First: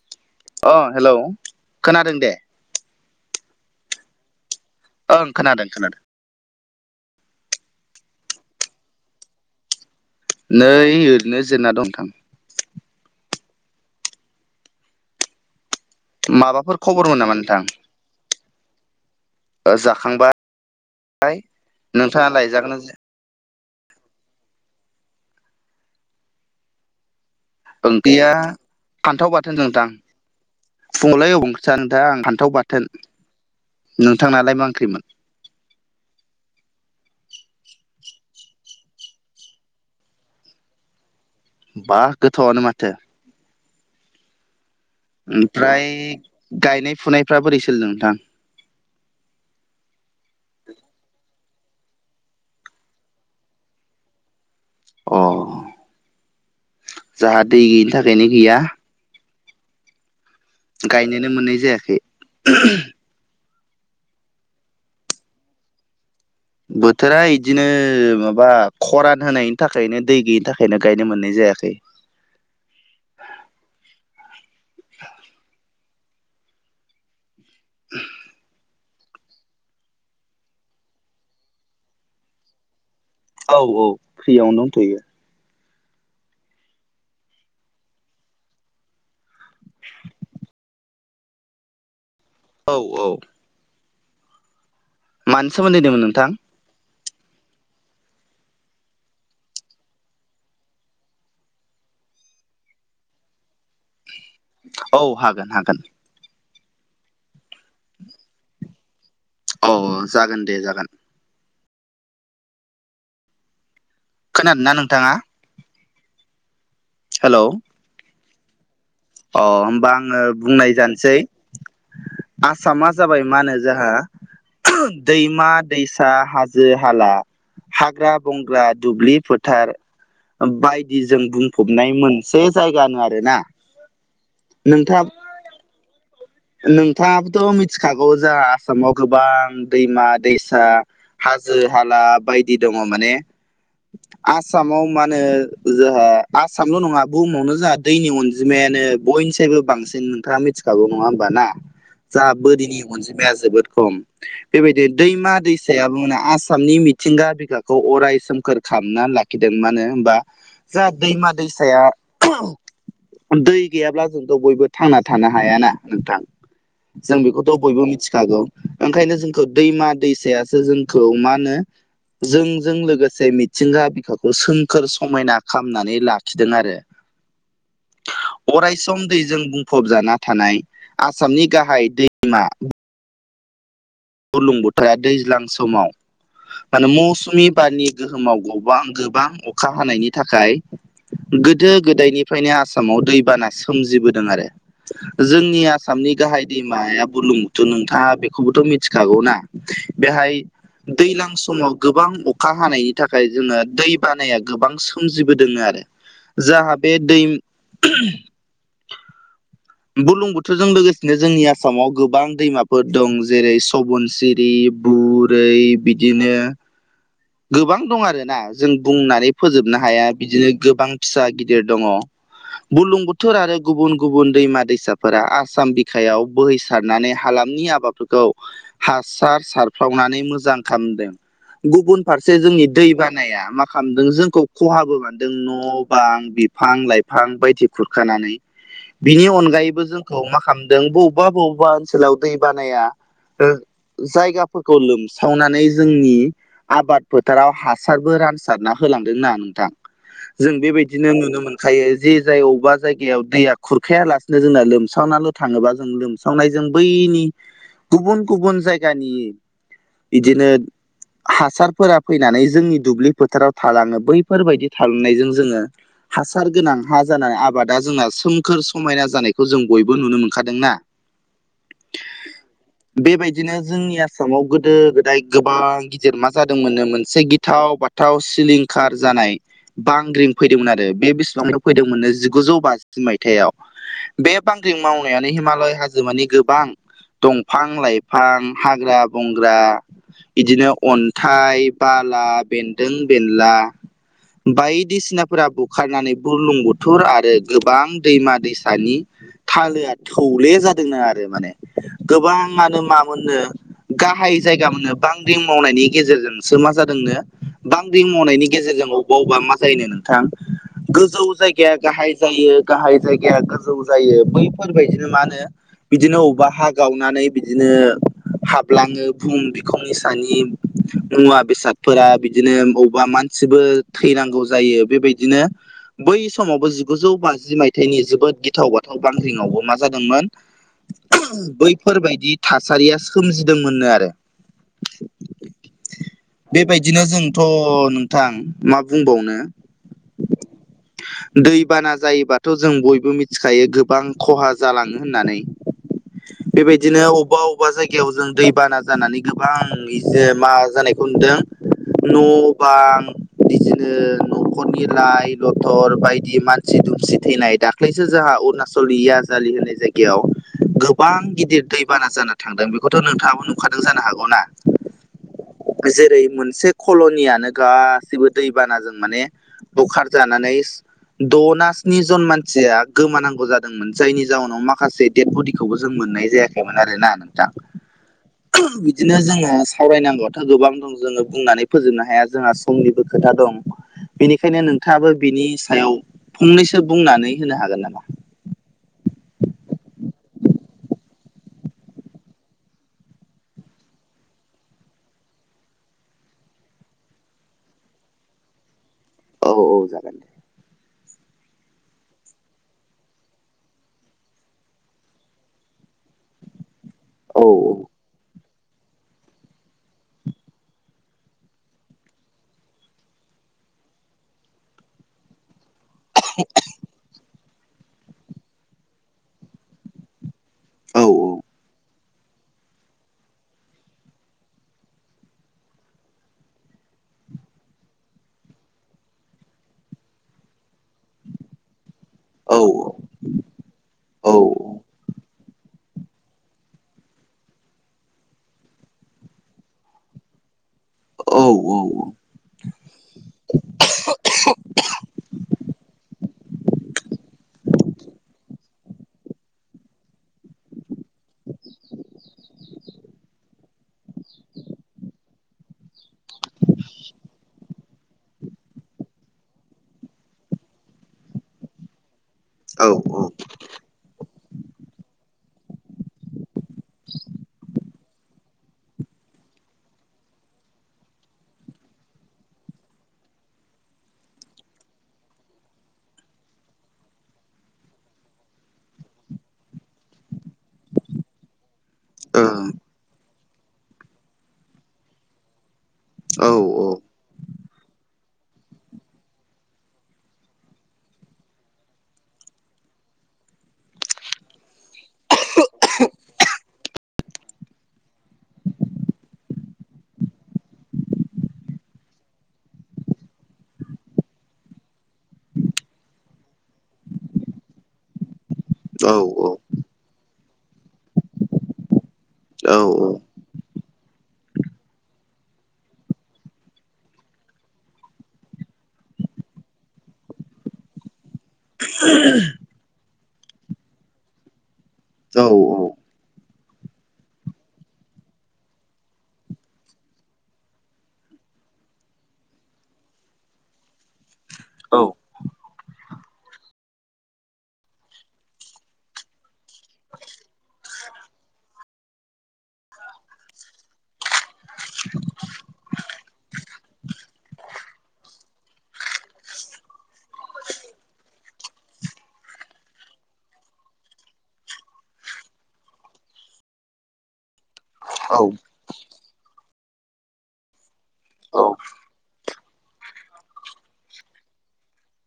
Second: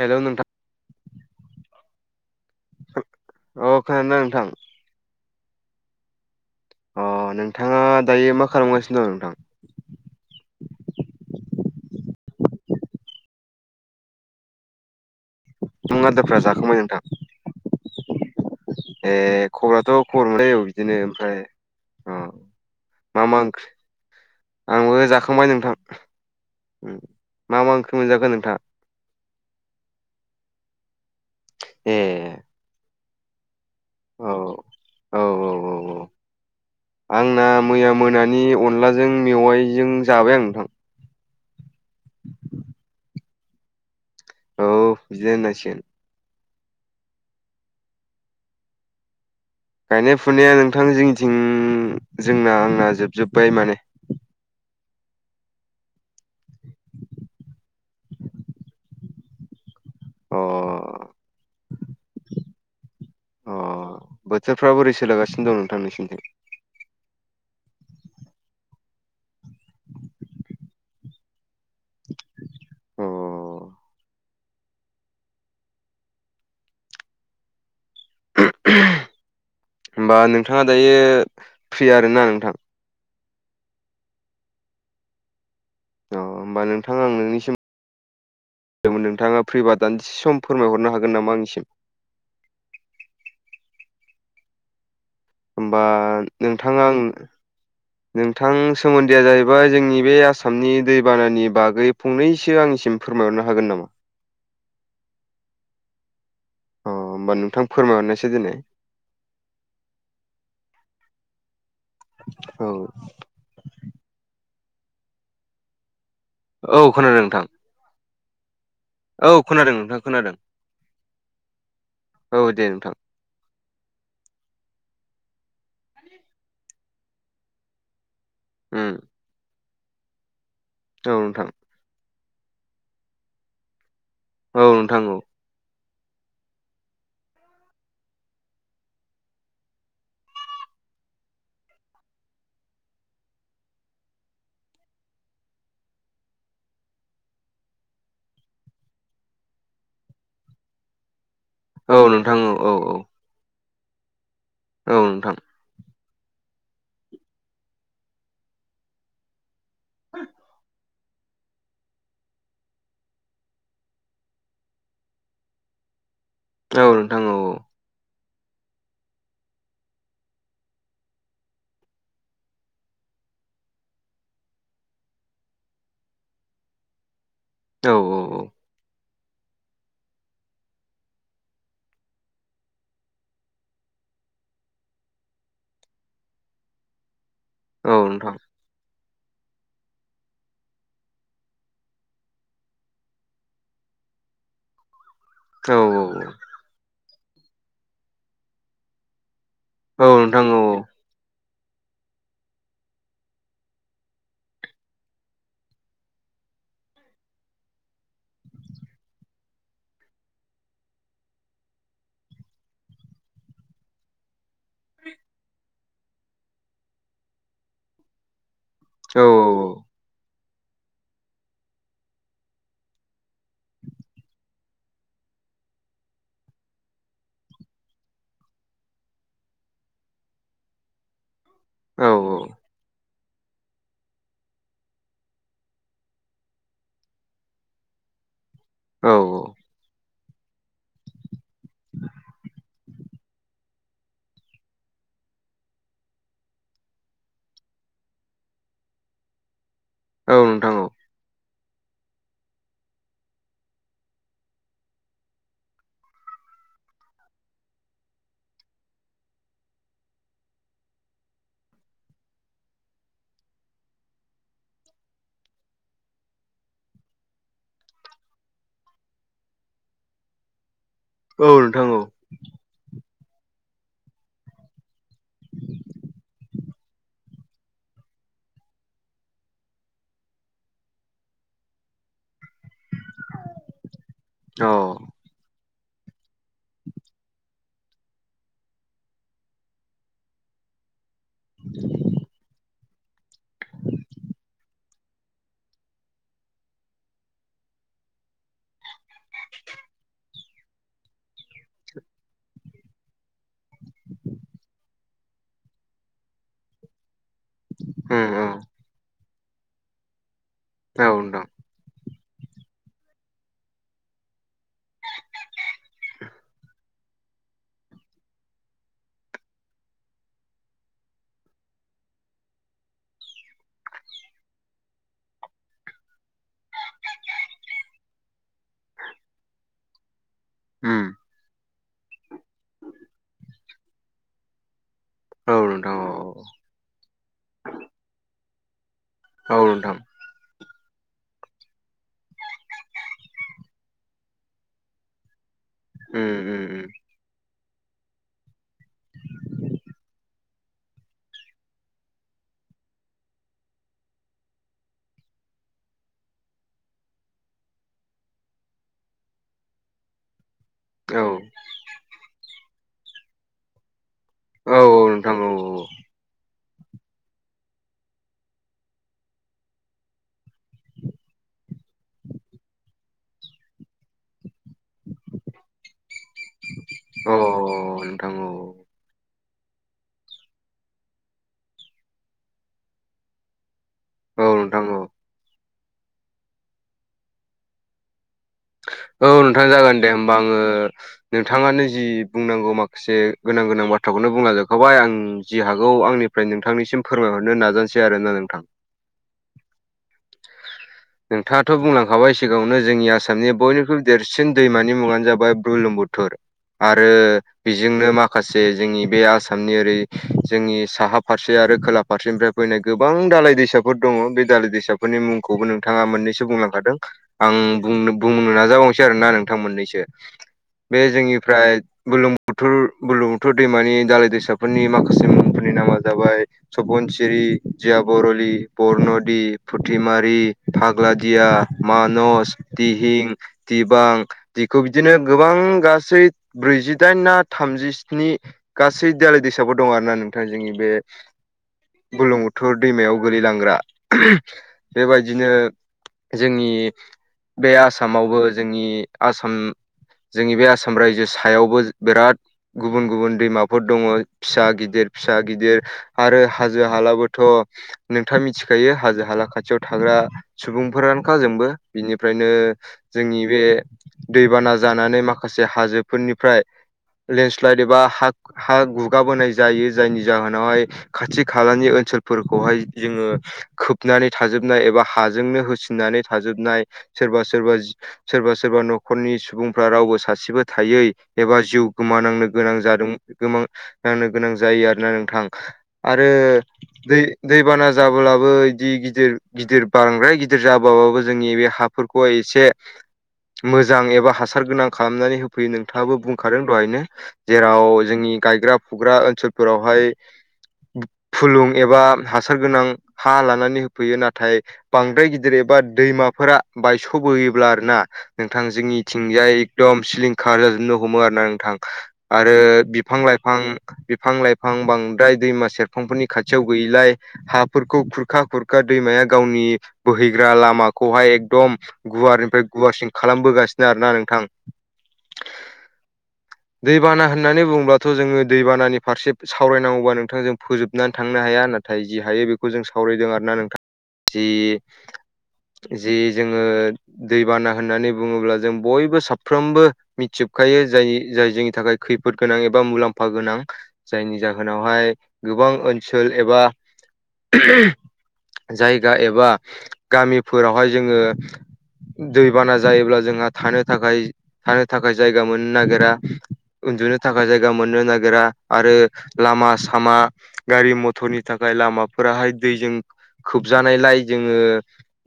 Hello नोंथां अ hello खोनादों दे। औ खोनादोंना नोंथां? ओं खोनादों खोनादों। अ नोंथाङा दायो मा खालामगासिनो दं नोंथां? नै ओरैनो जिरायना दं नोंथां। नों आदारफ्रा माबाफोर जाखांबाय नोंथां? खबरमोन नामा नोंथां [inaudible] ए खबराथ' जाखांबा खबर मोनलै औ बिदिनो ओमफ्राय अ नोंथाङा लायजागोन मा मा ओं आंबो जाखांबाय नोंथां उम। मा मा ओंख्रि मोनजाखो ओंख्रिया नोंथां फान्थाव बाथोन नोंथां फुंङावलाय अबाव ओं सा ए नोंथां फान्थाव बाथोन। औ नोंथांनालाय मा ओंख्रिमोन? औ औ औ औ आंना मैया मोनानि अनलाजों मेवाइजों जाबाय आं नोंथां। बा गोथाव आनो माथो। औ। बिदिनो होननांसिगोन ओमफ्राय गायनाय फुनायफ्रा बोरै सोलिदों नोंथां? गायनाय फुनाया नोंथां जोंनिथिं जोंना आंना जोबजोब्बाय माने। अ जाहाथे दै गैयिनि थाखायनो गैया अ। गायनोनो मोननाय जायाखै। अ बोथोरफ्रा बोरै सोलिगासिनो दं नोंथां नोंसिनिथिं? बोथोरा इदिनो माबा खरान होनायनि थाखायनो दै गैयिनि थाखायनो गायनो मोननाय जायाखै। अ। [unintelligible] [unintelligible] होमबा नोंथाङा दायो फ्रि आरोना नोंथां? औ औ फ्रियावनो दोनथ'यो। अ होमबा नोंथां आं नोंनिसिम नोंथाङा फ्रिबा दान्से सम फोरमायहरनो हागोन नामा आंनिसिम? औ औ। मानि होमबा सोमोन्दैदोंमोन नोंथां नोंथाङा आं नोंथां सोमोन्दैआ जाहैबाय जोंनि बे आसामनि दैबानानि बागै फंनैसो आंनिसिम फोरमायहरनो हागोन नामा? औ हागोन हागोन, अ होनोमबा नोंथां फोरमायहरनोसै दिनै, औ जागोन दे जागोन औ। खोनादों ना नोंथाङा? औ खोनादों हेलौ नोंथां। औ अ खोनादों होमबा नोंथां आङो खोनादों बुंनाय जानोसै औ दे आसामा नोंथां जाबाय माहोनो, जाहा दैमा दैसा हाजो हाला हाग्रा बंग्रा उम दुब्लि फोथार बायदि औ जों नोंथां बुंफब मोनाय मोनसे जायगा आरो ना, औ नोंथां नोंथांब, औ नोंथाङाबोथ' मिथिखागौ जोंहा आसामाव गोबां दैमा दैसा हाजो हाला बायदि दङ माने [inaudible] आसामाव माहोनो जोंहा आसामल' नङा बुहुमावनो जोंहा दैनि अनजिमायानो, बयनिस्रायबो बांसिन नोंथाङा मिथिखागौ नङा होमबा ना औ जोंहा नोंथां औ औ बोरिनि औ मोनसे आइया जोबोद खम बेबायदि औ दैमा नोंथां दै, साया बुंनो आसामनि मिथिंगा बिखाखौ अराय सोमखोर खालामना लाख लाखिदों मानो होमबा जा दैमा दैसाया दै गैयाब्ला जोंथ' बयबो थांना थानो हायाना, नोंथां औ जों नोंथां औ बेखौथ' बयबो मिथिखागौ, ओंखायनो जोंखौ दैमा दैसायासो जोंखौ मा होनो, जोंजों लोगोसे मिथिंगा बिखाखौ सोमखोर समायना खालामनानै लाखिदों आरो औ औ औ अरायसम दैजों बुंफबजाना थानाय आसामनि गाहाय दैमा, गुलुं बोथोरा दैज्लां समाव माने मौसुमि औ बारनि औ नोंथां गोहोमाव, बां गोबां अखा हानायनि थाखाय, गोदो गोदायनिफ्रायनो आसामाव दैबाना सोमजिबोदों आरो जोंनि औ आसामनि गाहाय दैमाया बुलुंथ' नोंथाङा बेखौबोथ' मिथिखागौ ना? औ बेहाय, नोंथां औ दैलां समाव गोबां अखा हानायनि थाखाय जोंना दै बानाया गोबां सोमजिबोदों आरो। जाहाथे दै बुरलुंबुथोरजों लोगोसेनो जोंनि आसामाव गोबां दैमाफोर दं जेरै सबनसित बे बुरै बिदिनो गोबां दं आरोना जों औ बुंनानै फोजोबनो हाया बिदिनो गोबां फिसा गिदिर दङ बुरलुंबुथोर आरो गुबुन गुबुन दैमा दैसाफोरा आसाम बिखायाव बोहैसारनानै हालामनि आ बाद फोरखौ हासार सारफ्रावनानै मोजां खामदों। औ फारसे जोंनि दै बा नाया मा खामदों जोंखौ खहाबो मोनदों न' बां बिफां लाइफां बायदि खुरखानानै। औ बिनि अनगायैबो जोंखौ मा खामदों बबेबा बबेबा ओनसोलाव दै बानाया ओ जायगाफोरखौ लोमसावनानै जोंनि आबाद फोथाराव हासारबो रानसारना होलांदोंना नोंथां औ जों नोंथां औ बेबाय दिनो नुनो मोनखायो जे जाय अबेबा जायगायाव दैया खुरखाया लासिनो जोंना लोमसावना ल' थाङोबा जों लोमसावनायजों बैनि गुबुन गुबुन जायगानि बिदिनो हासारफोरा फैनानै जोंनि दुब्लि फोथाराव थालाङो बैफोरबायायदि थालांनायजों जोंङो हासार गोनां हा जाना आबादा जोंना सोमखोर समायना जानायखौ जों बयबो नुनो मोनखादों ना। औ नोंथां औ बेबायदिनो जोंनि आसामाव गोदो गोदाय गोबां मा जादोंमोननो मोनसे गिथाव बाथाव सिलिंखार जानाय बांग्रिं फैदोंमोन आरो बे बेसेबांनि फैदोंमोननो जिगुजौ बा जिस मायथाइ आव बे औ बांग्रि मावनायानो हिमालय हा जो माने गोबां दंफां लाइफां हाग्रा बंग्रा इदिनो अन्थाइ बाला बेन्दों बेनला बायदिसिनाफोरा बुखारनानै बुरलुं बुथुर आरो गोबां दैमा दैसानि थालो आ थौले जा आरो माने गोबां आनो मा मोननो गाहाय जायगा मोननो बांग्रिं मावनायनि गेजेरजोंसो मा जादोंनो बांग्रि मावनायनि गेजेरजों अबाव बा मा जायोनो नोंथां गोजौ जाय गाया गाहाय जायो गाहाय जायगाया गोजौ जायो बैफोरबायदिनो मा होनो बिदिनो अबावबा हा गावनानै बिदिनो हाबलाङो बुम बिखौनि दानि मुवा बेसादफोरा बिदिनो बबेबा मानसिबो थैनांगौ जायो बेबायदिनो बै समावबो जिगुजौ बाजि मायथाइनि जोबोद गिथाव बाथाव बांग्रिंआवबो मा जादोंमोन उम बैफोरबायदि थासारिया सोमजिदोंमोननो आरो औ नोंथां औ औ बेबायदिनो जोंथ' नोंथां मा बुंबावनो औ नोंथां दैबाना जायोबाथ' जों बयबो मिथिखायो गोबां खहा जालाङो होननानै। उम उम उम बेबायदिनो अबेबा अबेबा जायगायाव जों दैबाना जानानै गो बां इजो मा जानायखौ नुदों न' बां बिदिनो न'खरनि लाइ लथर बायदि मानसि दुमसि थैनाय दा खलैसो जोंहा अरुणाचल याजलि होनाय जायगायाव गोबां औ गिदिर दैबाना जाना थांदों बेखौथ' नोंथाङाबो नुखादों जानो हा गौ ना औ औ नोंथां औ जेरै मोनसे कल'नियानो गासिबो दैबानाजों माने बुखारजानानै द ना स्नि जन मानसिया गोमानांगौ जादोंमोन जायनि जाउनाव माखासे डेद बडिखौबो जों मोननाय जायाखैमोन आरोना औ नोंथां नोंथां औ नोंथां औ बिदिनो जोंङो सावरायनांगौआथ' गोबां दं जोंङो बुंनानै फोजोबनो हाया जोंहा समनिबो खोथा दं। बेनिखायनो नोंथाङाबो बिनि सायाव फंनैसो बुंनानै होनो हागोन नामा? औ नोंथां जागोन दे होमबा आङो नोंथाङानो जि बुंनांगौ माखासे गोनां गोनां बाथ्राखौनो बुंलाजोबखाय आं जि हागौ आंनि ओमफ्राय नोंथांनिसिम फोरमायहरनो नाजानोसै आरोना नोंथां। औ औ जागोन। नोंथाङाथ' बुंलांखाबाय सिगाङावनो जोंनि आसाम सामनि बयनिख्रुइ देरसिन दैमानि मुङानो जाबाय बुर्लुंबुथुर। आरो औ बेजोंनो मा खासे जोंनि बे आसामनि ओरै जोंनि साहा फारसे आरो खोला फारसेनिफ्राय लुबैनाय गोबां दालाय दैसाफोर दङ बे दालाय दैसाफोरनि मुंखौबो नों थाङा मोननैसो बुंलांखादों आं बुंनो बुंनो नाजाबावनोसै आरोना नोंथां मोननैसो। बे औ जोंनिफ्राय बुर्लुं बुथुर बुर्लुंबुथुर दैमानि दालाय दैसाफोरनि माखासे मुंफोरनि नामा जाबाय सपनसिरि जिय बरलि बरन'दि फुथिमारि फाग्लादिया मानस औ दिहिं दिबां औ दिखौ बिदिनो गोबां गासै ब्रैजिदाइन ना थामजिस्नि गासै दालाय दैसाफोर दं आरोना नोंथां जोंनि बे औ औ औ। बुर्लुंबुथुर दैमायाव गोलैलांग्रा बेबायदिनो जोंनि बे आसामावबो जोंनि आसाम जोंनि बे आसाम रायजो सायावबो बिराद गुबुन गुबुन दैमाफोर दङ फिसा गिदिर फिसा गिदिर आरो हाजो हालाबोथ' नोंथाङा मिथिखायो हाजो हाला खाथियाव थाग्रा सुबुंफोरानोखा जोंबो बिनि ओमफ्रायनो औ औ जोंनि बे दैबाना जानानै माखासे हाजोफोरनिफ्राय लेन्डस्लाइद एबा हा हा गुगाबोनाय जायो जायनि जाहोनावहाय खाथि खालानि ओनसोलफोरखौहाय जोङो खोबनानै थाजोबनाय एबा हाजोंनो होसिननानै थाजोबनाय सोरबा सोरबा सोरबा सोरबा न'खरनि सुबुंफ्रा रावबो सासेबो थायै एबा जिउ गोमानांनो गोनां जादों गोमांनांनो गोनां जायो आरोना नोंथां। आरो औ दै दैबाना जाब्लाबो बिदि गिदिर गिदिर बांद्राय गिदिर जाबाबाबो जोंनि बे हा फोरखौ एसे मोजां एबा हासार गोनां खालामनानै होफैयो नोंथाङाबो बुंखादों दहायनो। जेराव जोंनि गायग्रा फुग्रा ओनसोलफोरावहाय फुलुं एबा हासार गोनां हा लानानै होफैयो नाथाय बांद्राय गिदिर एबा दैमाफोरा बायस'बोयोब्ला आरोना नोंथां जोंनिथिंजाय एकदम सिलिंखार जाजोबनो हमो आरोना नोंथां आरो बिफां लाइफां फां बिफां लाइफां बांद्राय दैमा सेरफांफोरनि खाथियाव गैयैलाय हाफोरखौ खुरखा खुरखा दैमाया गावनि बोहैग्रा लामाखौहाय दम गुवारनिफ्राय गुवारसिन खालामबोगासिनो आरोना नोंथां। औ औ। [inaudible] दैबाना होननानै बुङोबथ' जोङो दैबानानि फारसे सावरायनांगौबा नोंथां जों फोजोबनानै थांनो हाया होनना थाय जि हायो बेखौ जों सावरायदों आरोना नोंथां जि जि जोङो दैबाना होननानै बुङोब्ला जों बयबो साफ्रोमबो मिथिबखायो जाय जाय जोंनि थाखाय खैफोद गोनां एबा मुलाम्फा गोनां। जायनि जाहोनावहाय गोबां ओनसोल एबा जायगा एबा गामिफोरावहाय जोङो दैबाना जायोब्ला जोंहा थानो थाखाय थानो थाखाय जायगा मोननो नागिरा उन्दुनो थाखाय जायगा मोननो नागिरा। आरो लामा सामा गारि मथरनि थाखाय लामाफोराहाय दैजों खोबजानायलाय जोङो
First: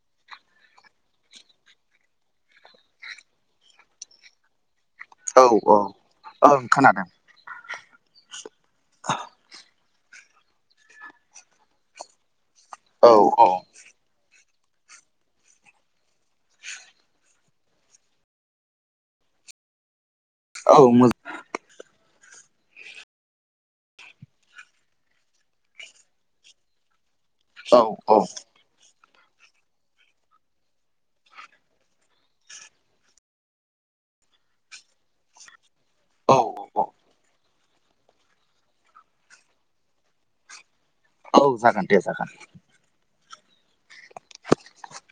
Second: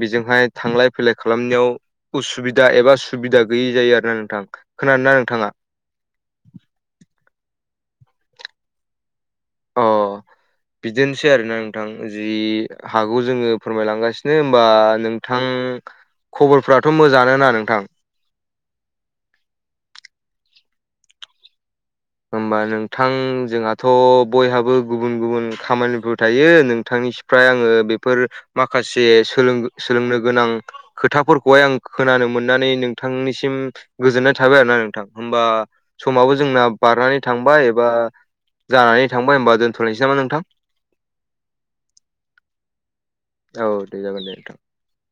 बेजोंहाय थांलाय फैलाय खालामनायाव उसुबिदा एबा सुबिदा गैयि जायो आरोना नोंथां। खोनादोंना नों औ औ। ओं खोनादों। आ अ बिदिनोसै आरोना नोंथां जि औ हागौ औ जोङो फोरमायलांगासिनो दे होनबा नोंथां खबरफ्राथ' मोजां आनो ना नोंथां? औ मोजां होमबा नोंथां जोंहाथ' बयहाबो गुबुन गुबुन खामानिफोर थायो नोंथांनि फ्राय आङो मोजां औ बेफोर माखासे सोलोंनो गोनां खोथाफोरखौहाय आं खोनानो मोननानै नोंथांनिसिम गोजोननाय थाबाय आरोना नोंथां। होमबा समावबो औ औ जोंना औ बारनानै थांबाय एबा जानानै थांबाय। होनबा दोनथ'लायनोसै नामा नोंथां? औ जागोन दे जागोन। औ दे जागोन दे नोंथां। [inaudible]